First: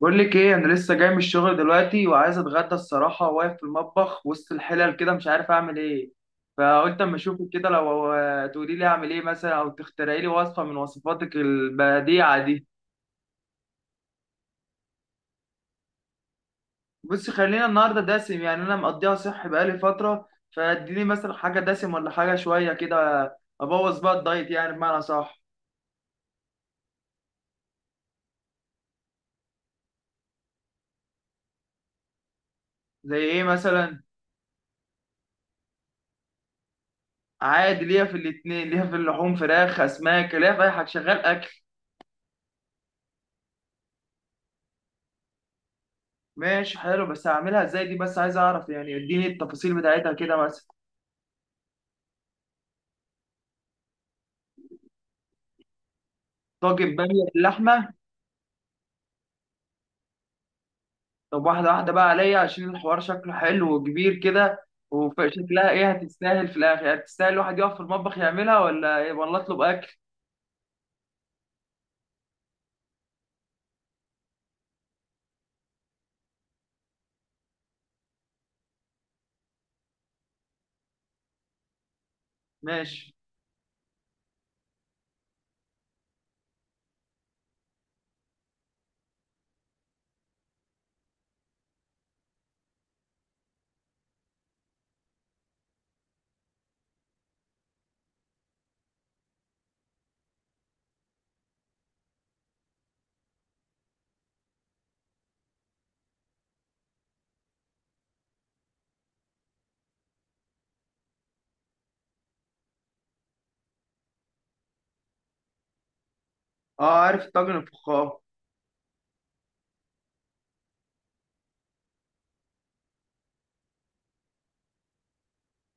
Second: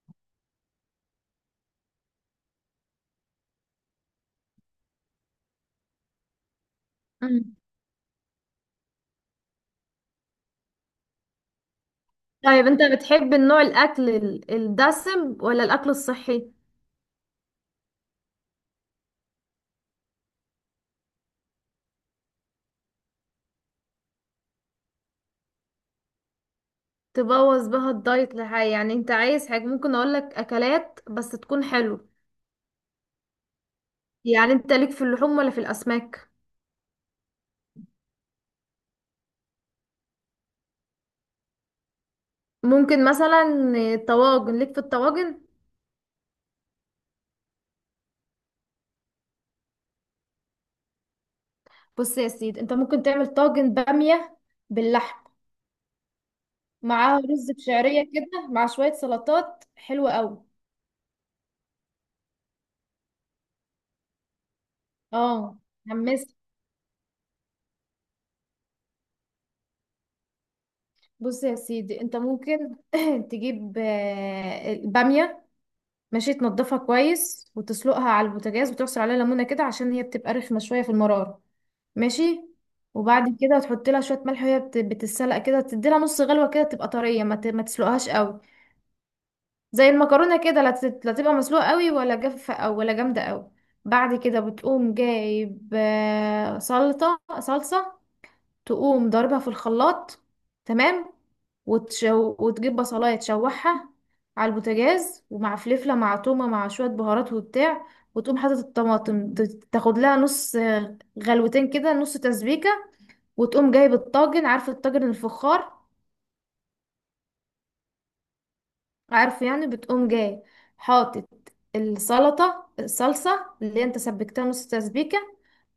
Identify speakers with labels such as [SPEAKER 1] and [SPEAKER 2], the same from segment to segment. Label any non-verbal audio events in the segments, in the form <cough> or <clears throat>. [SPEAKER 1] بقول لك ايه؟ انا لسه جاي من الشغل دلوقتي وعايز اتغدى الصراحه، واقف في المطبخ وسط الحلل كده مش عارف اعمل ايه. فقلت اما اشوفك
[SPEAKER 2] مم.
[SPEAKER 1] كده لو تقولي لي اعمل ايه مثلا، او تخترعي لي وصفه من وصفاتك البديعه دي.
[SPEAKER 2] طيب، انت بتحب النوع الاكل الدسم ولا الاكل الصحي؟
[SPEAKER 1] بصي، خلينا النهارده دسم، يعني انا مقضيها صحي بقالي فتره. فاديني مثلا حاجه دسم ولا حاجه شويه كده. ابوظ بقى الدايت، يعني بمعنى صح.
[SPEAKER 2] تبوظ بها الدايت لحاجة؟ يعني انت عايز حاجة ممكن اقولك اكلات بس تكون حلو.
[SPEAKER 1] زي ايه مثلا؟
[SPEAKER 2] يعني انت ليك في اللحوم ولا في الاسماك؟
[SPEAKER 1] عادي، ليا في الاتنين، ليا في اللحوم، فراخ، اسماك، ليا في اي حاجه، شغال اكل.
[SPEAKER 2] ممكن مثلا طواجن، ليك في الطواجن؟
[SPEAKER 1] ماشي، حلو، بس هعملها ازاي دي؟ بس عايز اعرف يعني، اديني التفاصيل بتاعتها كده مثلا.
[SPEAKER 2] بص يا سيدي، انت ممكن تعمل طاجن بامية باللحم،
[SPEAKER 1] طاجن
[SPEAKER 2] معاه
[SPEAKER 1] بامية
[SPEAKER 2] رز
[SPEAKER 1] باللحمة.
[SPEAKER 2] بشعرية كده، مع شوية سلطات حلوة قوي.
[SPEAKER 1] طب واحدة واحدة بقى عليا، عشان الحوار شكله حلو وكبير كده.
[SPEAKER 2] اه،
[SPEAKER 1] وشكلها ايه،
[SPEAKER 2] حمست.
[SPEAKER 1] هتستاهل في الاخر؟ يعني تستاهل الواحد يقف في المطبخ يعملها، ولا ايه، ولا اطلب اكل؟
[SPEAKER 2] بص يا سيدي، انت ممكن <clears throat> تجيب البامية. ماشي، تنضفها كويس وتسلقها على البوتاجاز وتعصر عليها ليمونه كده، عشان هي بتبقى رخمه شويه في المراره. ماشي.
[SPEAKER 1] ماشي.
[SPEAKER 2] وبعد كده تحط لها شويه ملح، وهي بتتسلق كده، تدي لها نص غلوه كده تبقى طريه، ما تسلقهاش قوي. زي المكرونه كده، لا تبقى مسلوقه قوي ولا جافه او ولا جامده قوي. بعد كده بتقوم جايب سلطه صلصه، تقوم ضاربها في الخلاط. تمام. وتجيب بصلاية تشوحها على البوتاجاز، ومع فلفلة مع تومة مع شوية بهارات وبتاع، وتقوم حاطط الطماطم، تاخد لها نص غلوتين كده، نص تسبيكة. وتقوم جايب الطاجن، عارف الطاجن الفخار؟
[SPEAKER 1] اه، عارف الطاجن الفخار.
[SPEAKER 2] عارفه، يعني بتقوم جاي حاطط السلطة الصلصة اللي انت سبكتها نص تسبيكة،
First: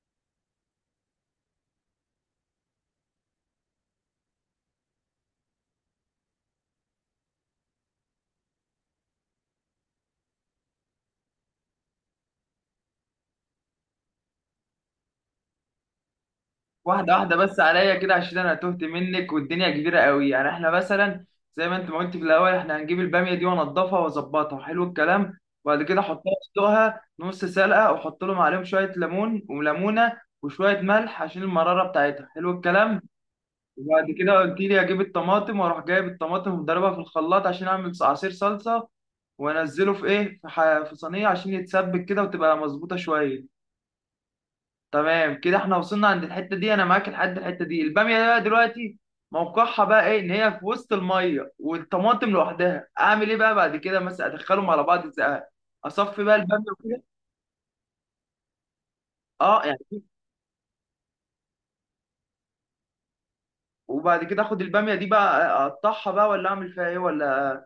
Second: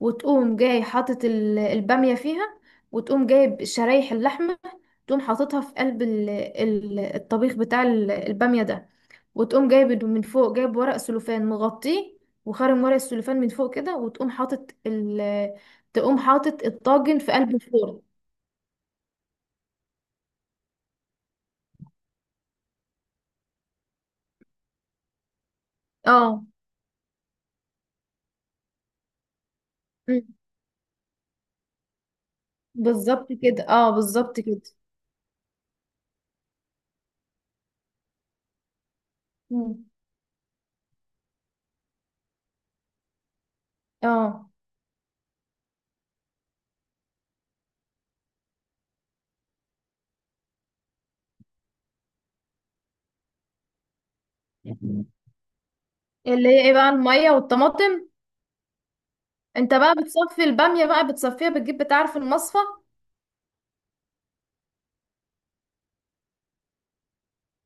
[SPEAKER 2] وتقوم جاي حاطط البامية فيها، وتقوم جايب شرايح اللحمة، تقوم حاططها في قلب الطبيخ بتاع البامية ده، وتقوم جايب من فوق، جايب ورق سلوفان مغطيه، وخارم ورق السلوفان من فوق كده، وتقوم حاطط ال تقوم حاطط
[SPEAKER 1] واحدة
[SPEAKER 2] الطاجن في
[SPEAKER 1] واحدة
[SPEAKER 2] قلب
[SPEAKER 1] بس عليا
[SPEAKER 2] الفرن.
[SPEAKER 1] كده، عشان أنا تهت منك والدنيا كبيرة قوي. يعني إحنا مثلا زي ما أنت ما قلت في الأول، إحنا هنجيب البامية دي وأنضفها وأظبطها، حلو الكلام. وبعد كده أحطها،
[SPEAKER 2] اه.
[SPEAKER 1] أسلقها نص سلقة، وأحط لهم عليهم شوية ليمون وليمونة
[SPEAKER 2] مم.
[SPEAKER 1] وشوية ملح عشان المرارة بتاعتها، حلو الكلام.
[SPEAKER 2] بالظبط كده، اه
[SPEAKER 1] وبعد كده
[SPEAKER 2] بالظبط
[SPEAKER 1] قلت
[SPEAKER 2] كده.
[SPEAKER 1] لي أجيب الطماطم، وأروح جايب الطماطم ومضربها في الخلاط عشان أعمل عصير صلصة،
[SPEAKER 2] مم.
[SPEAKER 1] وأنزله في في صينية عشان يتسبك كده وتبقى مظبوطة شوية.
[SPEAKER 2] اه.
[SPEAKER 1] تمام كده، احنا وصلنا عند الحته دي، انا معاك لحد الحته دي. الباميه بقى دلوقتي موقعها بقى ايه؟ ان هي في وسط الميه والطماطم لوحدها، اعمل ايه بقى بعد كده؟ مثلا ادخلهم على بعض ازاي؟ اصفي بقى
[SPEAKER 2] اللي
[SPEAKER 1] الباميه
[SPEAKER 2] هي ايه بقى
[SPEAKER 1] وكده.
[SPEAKER 2] الميه والطماطم؟
[SPEAKER 1] اه
[SPEAKER 2] انت بقى
[SPEAKER 1] يعني.
[SPEAKER 2] بتصفي الباميه بقى، بتصفيها، بتجيب بتاع في المصفى.
[SPEAKER 1] وبعد كده اخد الباميه دي بقى اقطعها بقى، ولا اعمل فيها ايه، ولا؟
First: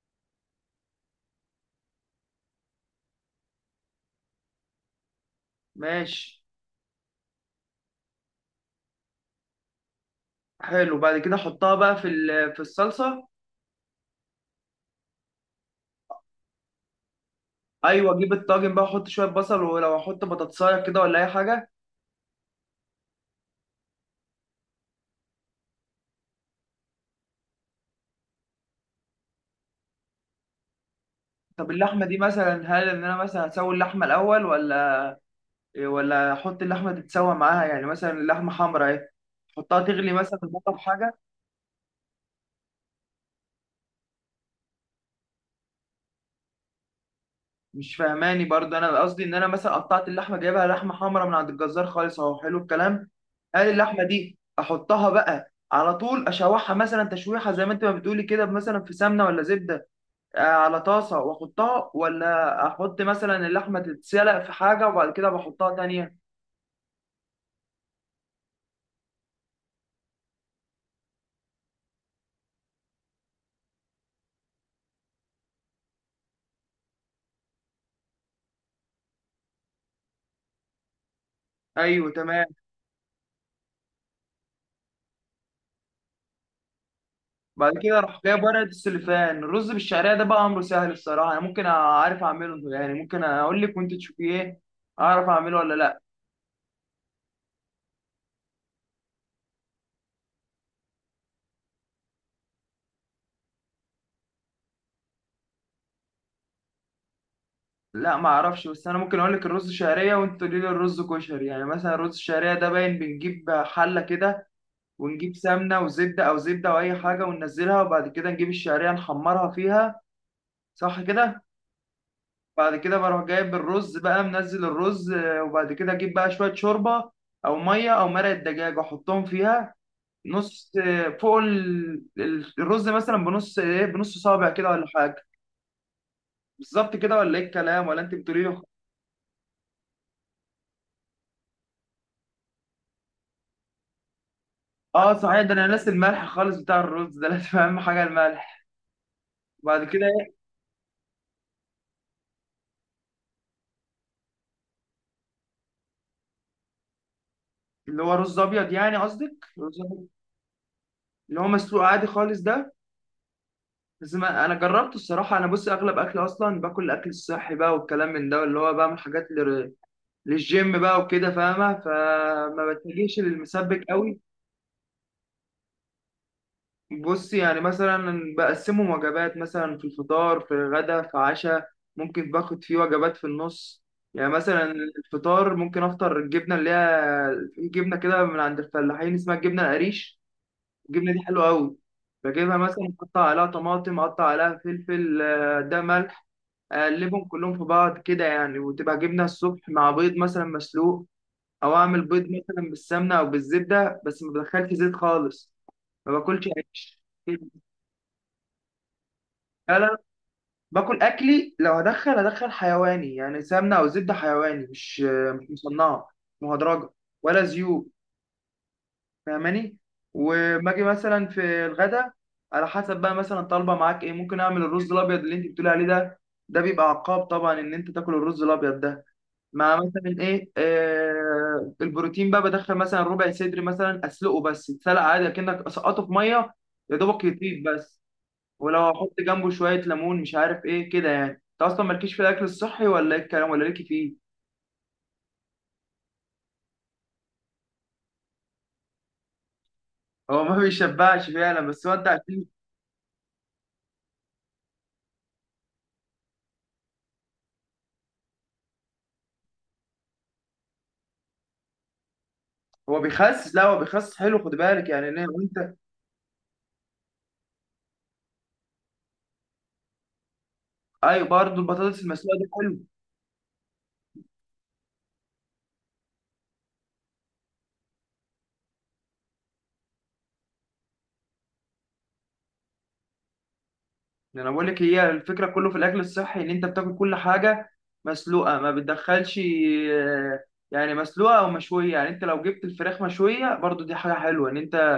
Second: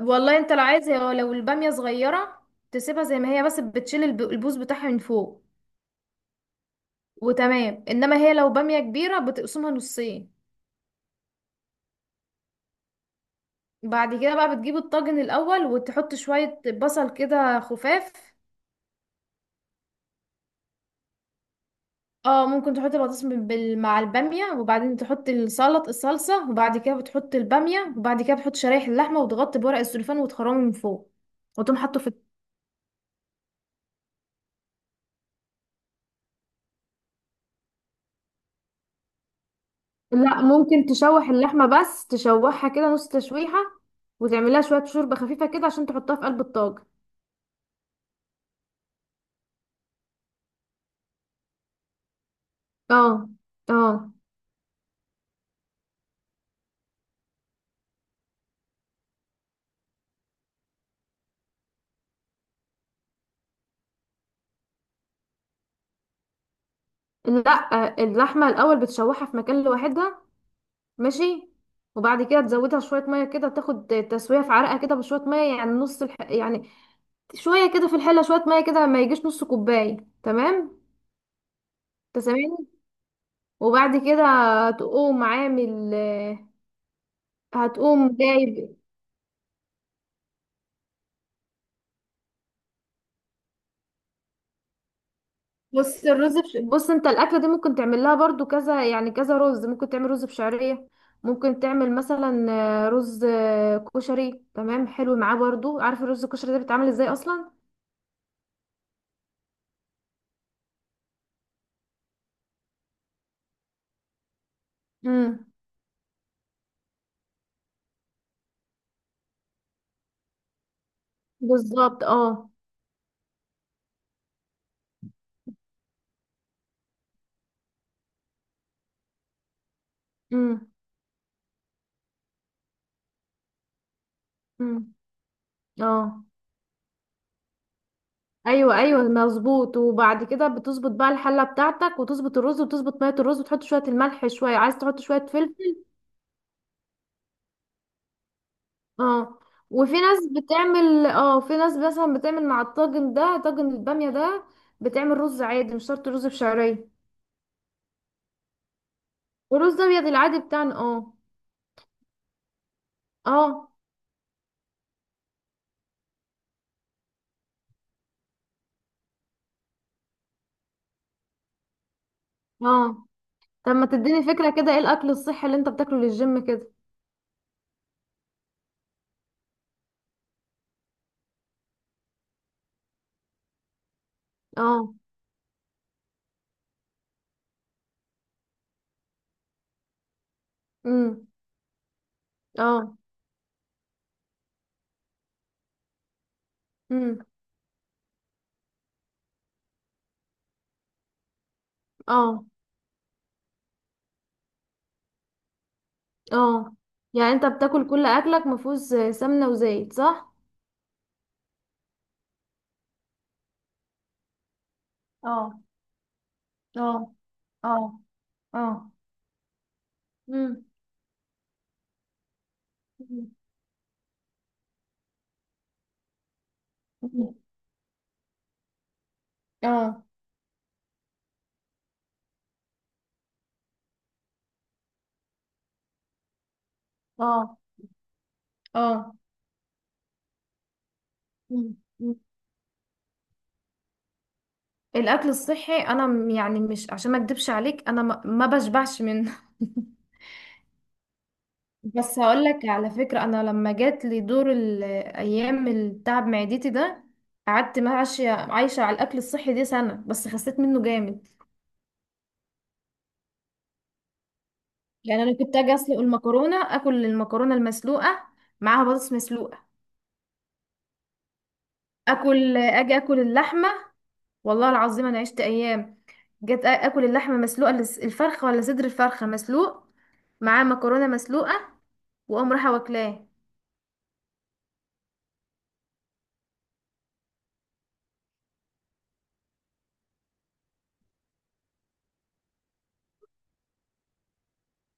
[SPEAKER 2] والله، انت لو عايز لو الباميه صغيره تسيبها زي ما هي، بس بتشيل البوز بتاعها من فوق،
[SPEAKER 1] ماشي.
[SPEAKER 2] وتمام. انما هي لو باميه كبيره بتقسمها نصين.
[SPEAKER 1] حلو، بعد كده احطها بقى في الصلصه.
[SPEAKER 2] بعد كده بقى بتجيب الطاجن الاول وتحط شويه بصل كده خفاف.
[SPEAKER 1] ايوه، اجيب الطاجن بقى، احط شويه بصل، ولو احط بطاطسايه كده، ولا اي حاجه.
[SPEAKER 2] اه، ممكن تحط البطاطس مع الباميه، وبعدين تحط السلط الصلصه، وبعد كده بتحط الباميه، وبعد كده بتحط شرايح اللحمه، وتغطي بورق السلوفان وتخرمه من فوق،
[SPEAKER 1] طب
[SPEAKER 2] وتقوم حاطه
[SPEAKER 1] اللحمه
[SPEAKER 2] في.
[SPEAKER 1] دي مثلا، هل ان انا مثلا اسوي اللحمه الاول ولا احط اللحمه تتسوى معاها؟ يعني مثلا اللحمه حمراء اهي، احطها تغلي مثلا
[SPEAKER 2] لا،
[SPEAKER 1] في المطبخ
[SPEAKER 2] ممكن
[SPEAKER 1] حاجه؟
[SPEAKER 2] تشوح اللحمة بس، تشوحها كده نص تشويحة، وتعملها شوية شوربة خفيفة كده عشان تحطها في قلب الطاجن.
[SPEAKER 1] مش فاهماني برضه. انا قصدي ان انا مثلا قطعت اللحمه، جايبها لحمه حمراء من عند الجزار خالص اهو، حلو الكلام.
[SPEAKER 2] اه.
[SPEAKER 1] هل اللحمه
[SPEAKER 2] اه.
[SPEAKER 1] دي احطها بقى على طول اشوحها مثلا تشويحه زي ما انت ما بتقولي كده، مثلا في سمنه ولا زبده، على طاسه واحطها، ولا احط مثلا اللحمه تتسلق في حاجه وبعد كده بحطها تانية؟
[SPEAKER 2] لا، اللحمة الأول بتشوحها في مكان لوحدها. ماشي. وبعد كده تزودها شوية مية كده، تاخد تسوية في عرقها كده بشوية مية، يعني يعني شوية كده في الحلة، شوية مية كده ما يجيش نص كوباية. تمام.
[SPEAKER 1] ايوه تمام.
[SPEAKER 2] تسامحني. وبعد كده تقوم عامل،
[SPEAKER 1] بعد كده
[SPEAKER 2] هتقوم
[SPEAKER 1] اروح جايب ورقه
[SPEAKER 2] جايب.
[SPEAKER 1] السلوفان. الرز بالشعريه ده بقى امره سهل الصراحه، انا ممكن اعرف اعمله يعني. ممكن اقول لك وانت تشوفي ايه، اعرف اعمله ولا لا.
[SPEAKER 2] بص انت الاكله دي ممكن تعمل لها برضو كذا، يعني كذا رز. ممكن تعمل رز بشعريه، ممكن تعمل مثلا رز كشري، تمام، حلو معاه برضو. عارف الرز الكشري ده بيتعمل ازاي اصلا؟
[SPEAKER 1] لا، ما اعرفش، بس انا ممكن اقول لك الرز شعريه وانت تقولي لي الرز كشري. يعني مثلا الرز الشعريه ده باين بنجيب حله كده، ونجيب
[SPEAKER 2] امم.
[SPEAKER 1] سمنه وزبده، او زبده او اي حاجه، وننزلها، وبعد كده نجيب الشعريه نحمرها فيها. صح كده؟
[SPEAKER 2] بالظبط، اه.
[SPEAKER 1] بعد كده بروح جايب الرز بقى، منزل الرز، وبعد كده اجيب بقى شويه شوربه او ميه او مرقه دجاج واحطهم فيها
[SPEAKER 2] امم.
[SPEAKER 1] نص فوق الرز، مثلا بنص ايه، بنص صابع كده ولا
[SPEAKER 2] امم.
[SPEAKER 1] حاجه.
[SPEAKER 2] اه.
[SPEAKER 1] بالظبط كده ولا ايه الكلام، ولا انت بتقولي له؟
[SPEAKER 2] ايوه، ايوه مظبوط. وبعد كده بتظبط بقى الحله بتاعتك، وتظبط الرز وتظبط ميه الرز وتحط شويه الملح، شويه عايز تحط
[SPEAKER 1] اه
[SPEAKER 2] شويه
[SPEAKER 1] صحيح، ده انا
[SPEAKER 2] فلفل.
[SPEAKER 1] ناسي الملح خالص بتاع الرز ده، لازم اهم حاجه الملح.
[SPEAKER 2] اه.
[SPEAKER 1] وبعد
[SPEAKER 2] وفي
[SPEAKER 1] كده
[SPEAKER 2] ناس
[SPEAKER 1] ايه؟
[SPEAKER 2] بتعمل، في ناس مثلا بتعمل مع الطاجن ده، طاجن البامية ده، بتعمل رز عادي، مش شرط رز بشعرية.
[SPEAKER 1] اللي هو رز ابيض يعني، قصدك رز
[SPEAKER 2] ورز ابيض
[SPEAKER 1] أبيض؟
[SPEAKER 2] العادي بتاعنا، اه.
[SPEAKER 1] اللي هو مسلوق عادي خالص ده.
[SPEAKER 2] اه.
[SPEAKER 1] بس ما انا جربته الصراحه. انا بص، اغلب اكل اصلا باكل الاكل الصحي بقى والكلام من ده، اللي هو بعمل حاجات للجيم بقى وكده، فاهمه، فما
[SPEAKER 2] اه.
[SPEAKER 1] بتجيش
[SPEAKER 2] طب
[SPEAKER 1] للمسبك
[SPEAKER 2] ما
[SPEAKER 1] قوي.
[SPEAKER 2] تديني فكرة كده، ايه الاكل الصحي اللي انت بتاكله للجيم كده؟
[SPEAKER 1] بص يعني مثلا بقسمهم وجبات مثلا، في الفطار، في الغدا، في عشاء. ممكن باخد فيه وجبات في النص. يعني مثلا
[SPEAKER 2] اه.
[SPEAKER 1] الفطار، ممكن افطر الجبنه اللي هي في جبنه كده من عند الفلاحين اسمها الجبنه القريش. الجبنه دي
[SPEAKER 2] امم.
[SPEAKER 1] حلوه قوي. بجيبها مثلا،
[SPEAKER 2] اه.
[SPEAKER 1] اقطع عليها طماطم، اقطع عليها فلفل، ده ملح،
[SPEAKER 2] امم.
[SPEAKER 1] اقلبهم كلهم في بعض كده يعني، وتبقى جبنه الصبح مع بيض مثلا مسلوق، او اعمل بيض
[SPEAKER 2] اه.
[SPEAKER 1] مثلا بالسمنه او بالزبده، بس ما بدخلش زيت خالص. ما باكلش
[SPEAKER 2] اه.
[SPEAKER 1] عيش.
[SPEAKER 2] يعني انت بتاكل كل اكلك مفيهوش سمنة
[SPEAKER 1] لا،
[SPEAKER 2] وزيت،
[SPEAKER 1] لا،
[SPEAKER 2] صح؟
[SPEAKER 1] باكل اكلي. لو هدخل هدخل حيواني، يعني سمنه او زبده حيواني، مش
[SPEAKER 2] اه.
[SPEAKER 1] مصنعه، مهدرجه،
[SPEAKER 2] اه.
[SPEAKER 1] ولا
[SPEAKER 2] اه.
[SPEAKER 1] زيوت.
[SPEAKER 2] اه.
[SPEAKER 1] فاهماني؟
[SPEAKER 2] امم.
[SPEAKER 1] وما اجي مثلا في الغدا، على حسب بقى مثلا طالبه معاك ايه. ممكن اعمل الرز الابيض اللي انت بتقولي عليه ده. ده بيبقى عقاب
[SPEAKER 2] أمم.
[SPEAKER 1] طبعا ان انت تاكل الرز الابيض ده، مع
[SPEAKER 2] اه.
[SPEAKER 1] مثلا ايه البروتين بقى. بدخل مثلا ربع صدر مثلا، اسلقه بس يتسلق عادي كأنك سقطه في ميه، يا دوبك
[SPEAKER 2] اه.
[SPEAKER 1] يطيب بس. ولو احط جنبه شويه ليمون، مش عارف ايه كده، يعني انت اصلا مالكيش
[SPEAKER 2] اه.
[SPEAKER 1] في الاكل الصحي، ولا ايه الكلام، ولا ليكي فيه؟
[SPEAKER 2] الاكل الصحي انا يعني، مش عشان ما اكدبش عليك، انا ما بشبعش منه <laughs>
[SPEAKER 1] هو ما <laughs> بيشبعش فعلا، بس هو انت
[SPEAKER 2] بس
[SPEAKER 1] عشان
[SPEAKER 2] هقول لك على فكره، انا لما جات لي دور الايام التعب معدتي ده، قعدت ماشيه عايشه على الاكل الصحي دي سنه، بس خسيت منه جامد.
[SPEAKER 1] هو بيخسس. لا، هو بيخسس، حلو، خد بالك يعني ان
[SPEAKER 2] يعني انا كنت
[SPEAKER 1] انت.
[SPEAKER 2] اجي اسلق المكرونه، اكل المكرونه المسلوقه معاها بطاطس مسلوقه،
[SPEAKER 1] ايوه، برضه البطاطس المسلوقه دي
[SPEAKER 2] اكل،
[SPEAKER 1] حلو.
[SPEAKER 2] اجي اكل اللحمه. والله العظيم انا عشت ايام، جيت اكل اللحمه مسلوقه، الفرخه ولا صدر الفرخه مسلوق معاه مكرونه مسلوقه، واقوم رايحه واكلاه.
[SPEAKER 1] يعني انا بقول لك هي الفكره، كله في الاكل الصحي ان انت بتاكل كل حاجه مسلوقه، ما بتدخلش. آه، يعني مسلوقه او مشويه. يعني انت لو جبت الفراخ مشويه برضه، دي حاجه حلوه ان انت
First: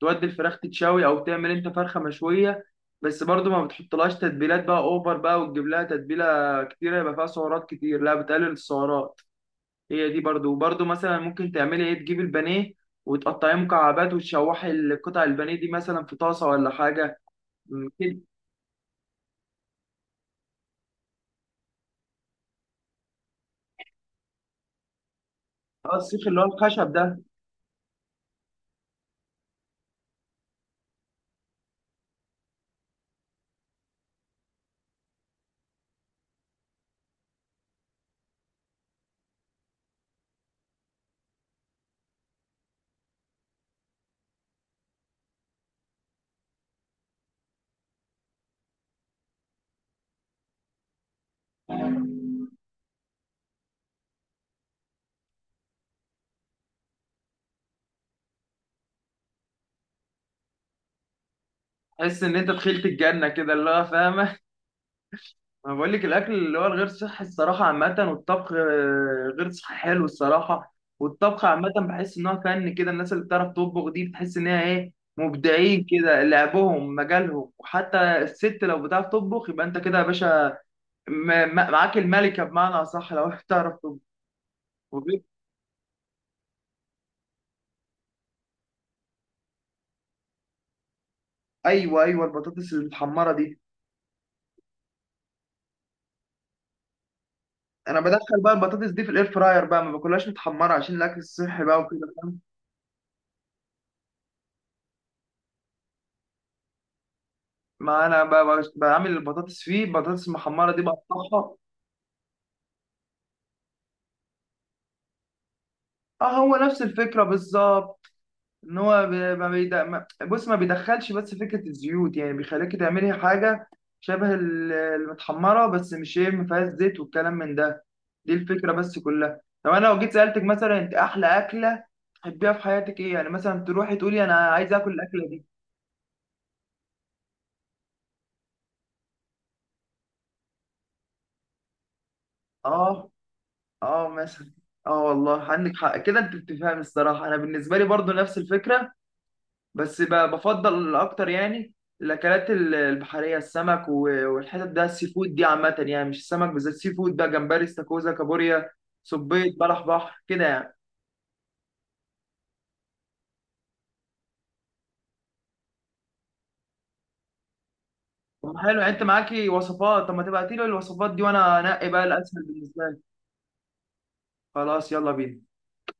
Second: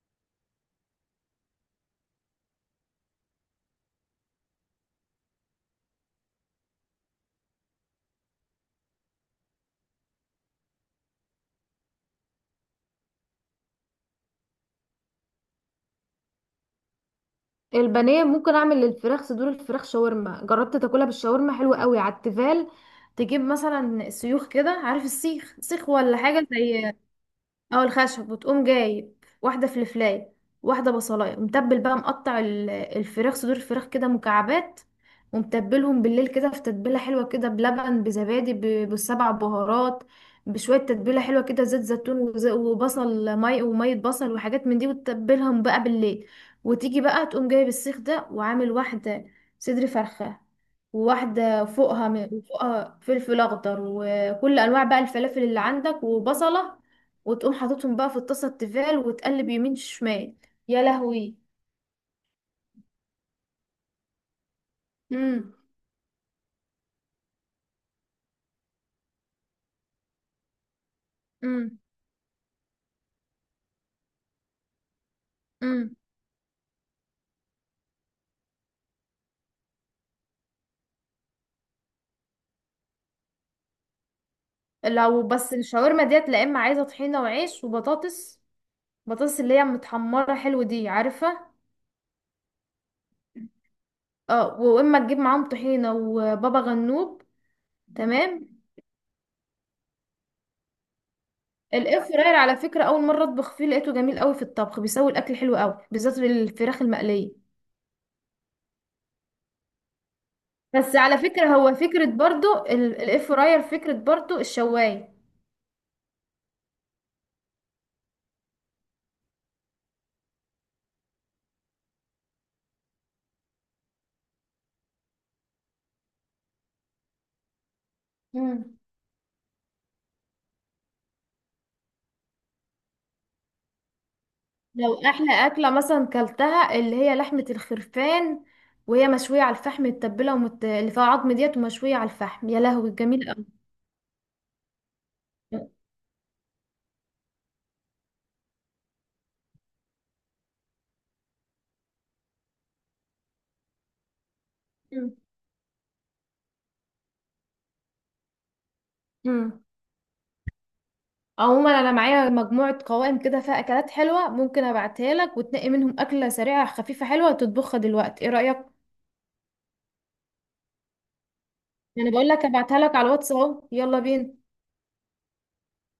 [SPEAKER 1] تودي الفراخ تتشوي او تعمل انت فرخه مشويه. بس برضو ما بتحطلهاش تتبيلات بقى اوفر بقى، وتجيب لها تتبيله كتيره يبقى فيها سعرات كتير، لا بتقلل السعرات. هي دي وبرضو مثلا ممكن تعملي ايه، تجيبي البانيه وتقطعيه مكعبات وتشوحي القطع البانيه دي مثلا في طاسه ولا حاجه، كده.
[SPEAKER 2] البانيه ممكن اعمل للفراخ، صدور الفراخ شاورما، جربت تاكلها بالشاورما؟ حلوه قوي على التيفال. تجيب مثلا سيوخ كده، عارف السيخ، سيخ
[SPEAKER 1] اه،
[SPEAKER 2] ولا
[SPEAKER 1] السيخ اللي هو
[SPEAKER 2] حاجه زي.
[SPEAKER 1] الخشب ده.
[SPEAKER 2] اه، الخشب. وتقوم جايب واحده فلفلايه، واحده بصلايه، ومتبل بقى، مقطع الفراخ، صدور الفراخ كده مكعبات، ومتبلهم بالليل كده في تتبيله حلوه كده، بلبن، بزبادي، بالسبع بهارات، بشويه تتبيله حلوه كده، زيت زيتون، وبصل، وميه، بصل وحاجات من دي، وتتبلهم بقى بالليل، وتيجي بقى تقوم جايب السيخ ده وعامل واحده صدر فرخه، وواحدة فوقها فلفل أخضر، وكل أنواع بقى الفلافل اللي عندك، وبصلة، وتقوم حاططهم بقى في الطاسة التيفال، وتقلب يمين شمال. يا لهوي.
[SPEAKER 1] تحس ان انت دخلت الجنه كده، اللي هو فاهمه.
[SPEAKER 2] امم.
[SPEAKER 1] انا بقول لك الاكل اللي هو الغير صحي الصراحه عامه، والطبخ غير صحي حلو الصراحه. والطبخ عامه
[SPEAKER 2] امم.
[SPEAKER 1] بحس ان هو فن كده، الناس اللي بتعرف تطبخ دي بتحس ان هي ايه، مبدعين
[SPEAKER 2] امم.
[SPEAKER 1] كده، لعبهم مجالهم. وحتى الست لو بتعرف تطبخ، يبقى انت كده يا باشا، معاك الملكه بمعنى اصح لو <laughs> بتعرف تطبخ. وغير-
[SPEAKER 2] لو بس الشاورما ديت، لا اما عايزة طحينة وعيش وبطاطس، بطاطس اللي هي متحمرة حلو دي، عارفة؟
[SPEAKER 1] ايوه، ايوه، البطاطس المتحمره دي،
[SPEAKER 2] اه. واما تجيب معاهم طحينة وبابا غنوج.
[SPEAKER 1] انا بدخل بقى
[SPEAKER 2] تمام.
[SPEAKER 1] البطاطس دي في الاير فراير بقى، ما باكلهاش متحمره عشان الاكل الصحي بقى وكده،
[SPEAKER 2] الاير فراير
[SPEAKER 1] فاهم.
[SPEAKER 2] على فكرة اول مرة اطبخ فيه لقيته جميل قوي في الطبخ، بيسوي الاكل حلو قوي بالذات الفراخ المقلية.
[SPEAKER 1] ما انا بعمل البطاطس فيه، البطاطس المحمره دي
[SPEAKER 2] بس على
[SPEAKER 1] بقطعها.
[SPEAKER 2] فكرة هو فكرة برضو الاير فراير، فكرة برضو الشواية.
[SPEAKER 1] اه، هو نفس الفكرة بالظبط. ان هو ب- ما بيد... ما... بص ما بيدخلش، بس فكرة الزيوت، يعني بيخليكي تعملي حاجة شبه المتحمرة بس، مش ايه، ما فيهاش زيت والكلام من ده. دي
[SPEAKER 2] مم.
[SPEAKER 1] الفكرة بس كلها. طب انا لو جيت سألتك مثلا، انت احلى أكلة تحبيها في حياتك ايه، يعني مثلا تروحي تقولي انا عايز اكل
[SPEAKER 2] لو
[SPEAKER 1] الأكلة
[SPEAKER 2] احلى
[SPEAKER 1] دي؟
[SPEAKER 2] اكله مثلا كلتها، اللي هي لحمه الخرفان وهي مشويه على الفحم متبله اللي فيها عظم ديت ومشويه على الفحم، يا لهوي
[SPEAKER 1] اه.
[SPEAKER 2] جميل قوي.
[SPEAKER 1] اه مثلا. اه، والله عندك حق كده، انت بتفهمي الصراحة. انا بالنسبة لي برضو نفس الفكرة، بس بفضل اكتر، يعني الاكلات البحريه، السمك والحتت ده، السي فود دي عامه يعني، مش السمك بالذات، سي فود بقى، جمبري، استاكوزا، كابوريا، صبيط،
[SPEAKER 2] امم.
[SPEAKER 1] بلح بحر كده يعني.
[SPEAKER 2] عموما انا معايا مجموعه قوائم كده فيها اكلات حلوه، ممكن ابعتها لك وتنقي منهم اكله سريعه خفيفه حلوه وتطبخها دلوقتي، ايه
[SPEAKER 1] طب
[SPEAKER 2] رايك؟
[SPEAKER 1] حلو، يعني انت معاكي وصفات، طب ما تبعتي لي الوصفات دي وانا انقي بقى
[SPEAKER 2] انا بقول
[SPEAKER 1] الاسهل
[SPEAKER 2] لك ابعتها
[SPEAKER 1] بالنسبه
[SPEAKER 2] لك
[SPEAKER 1] لي.
[SPEAKER 2] على الواتس، اهو يلا بينا.
[SPEAKER 1] خلاص، يلا بينا.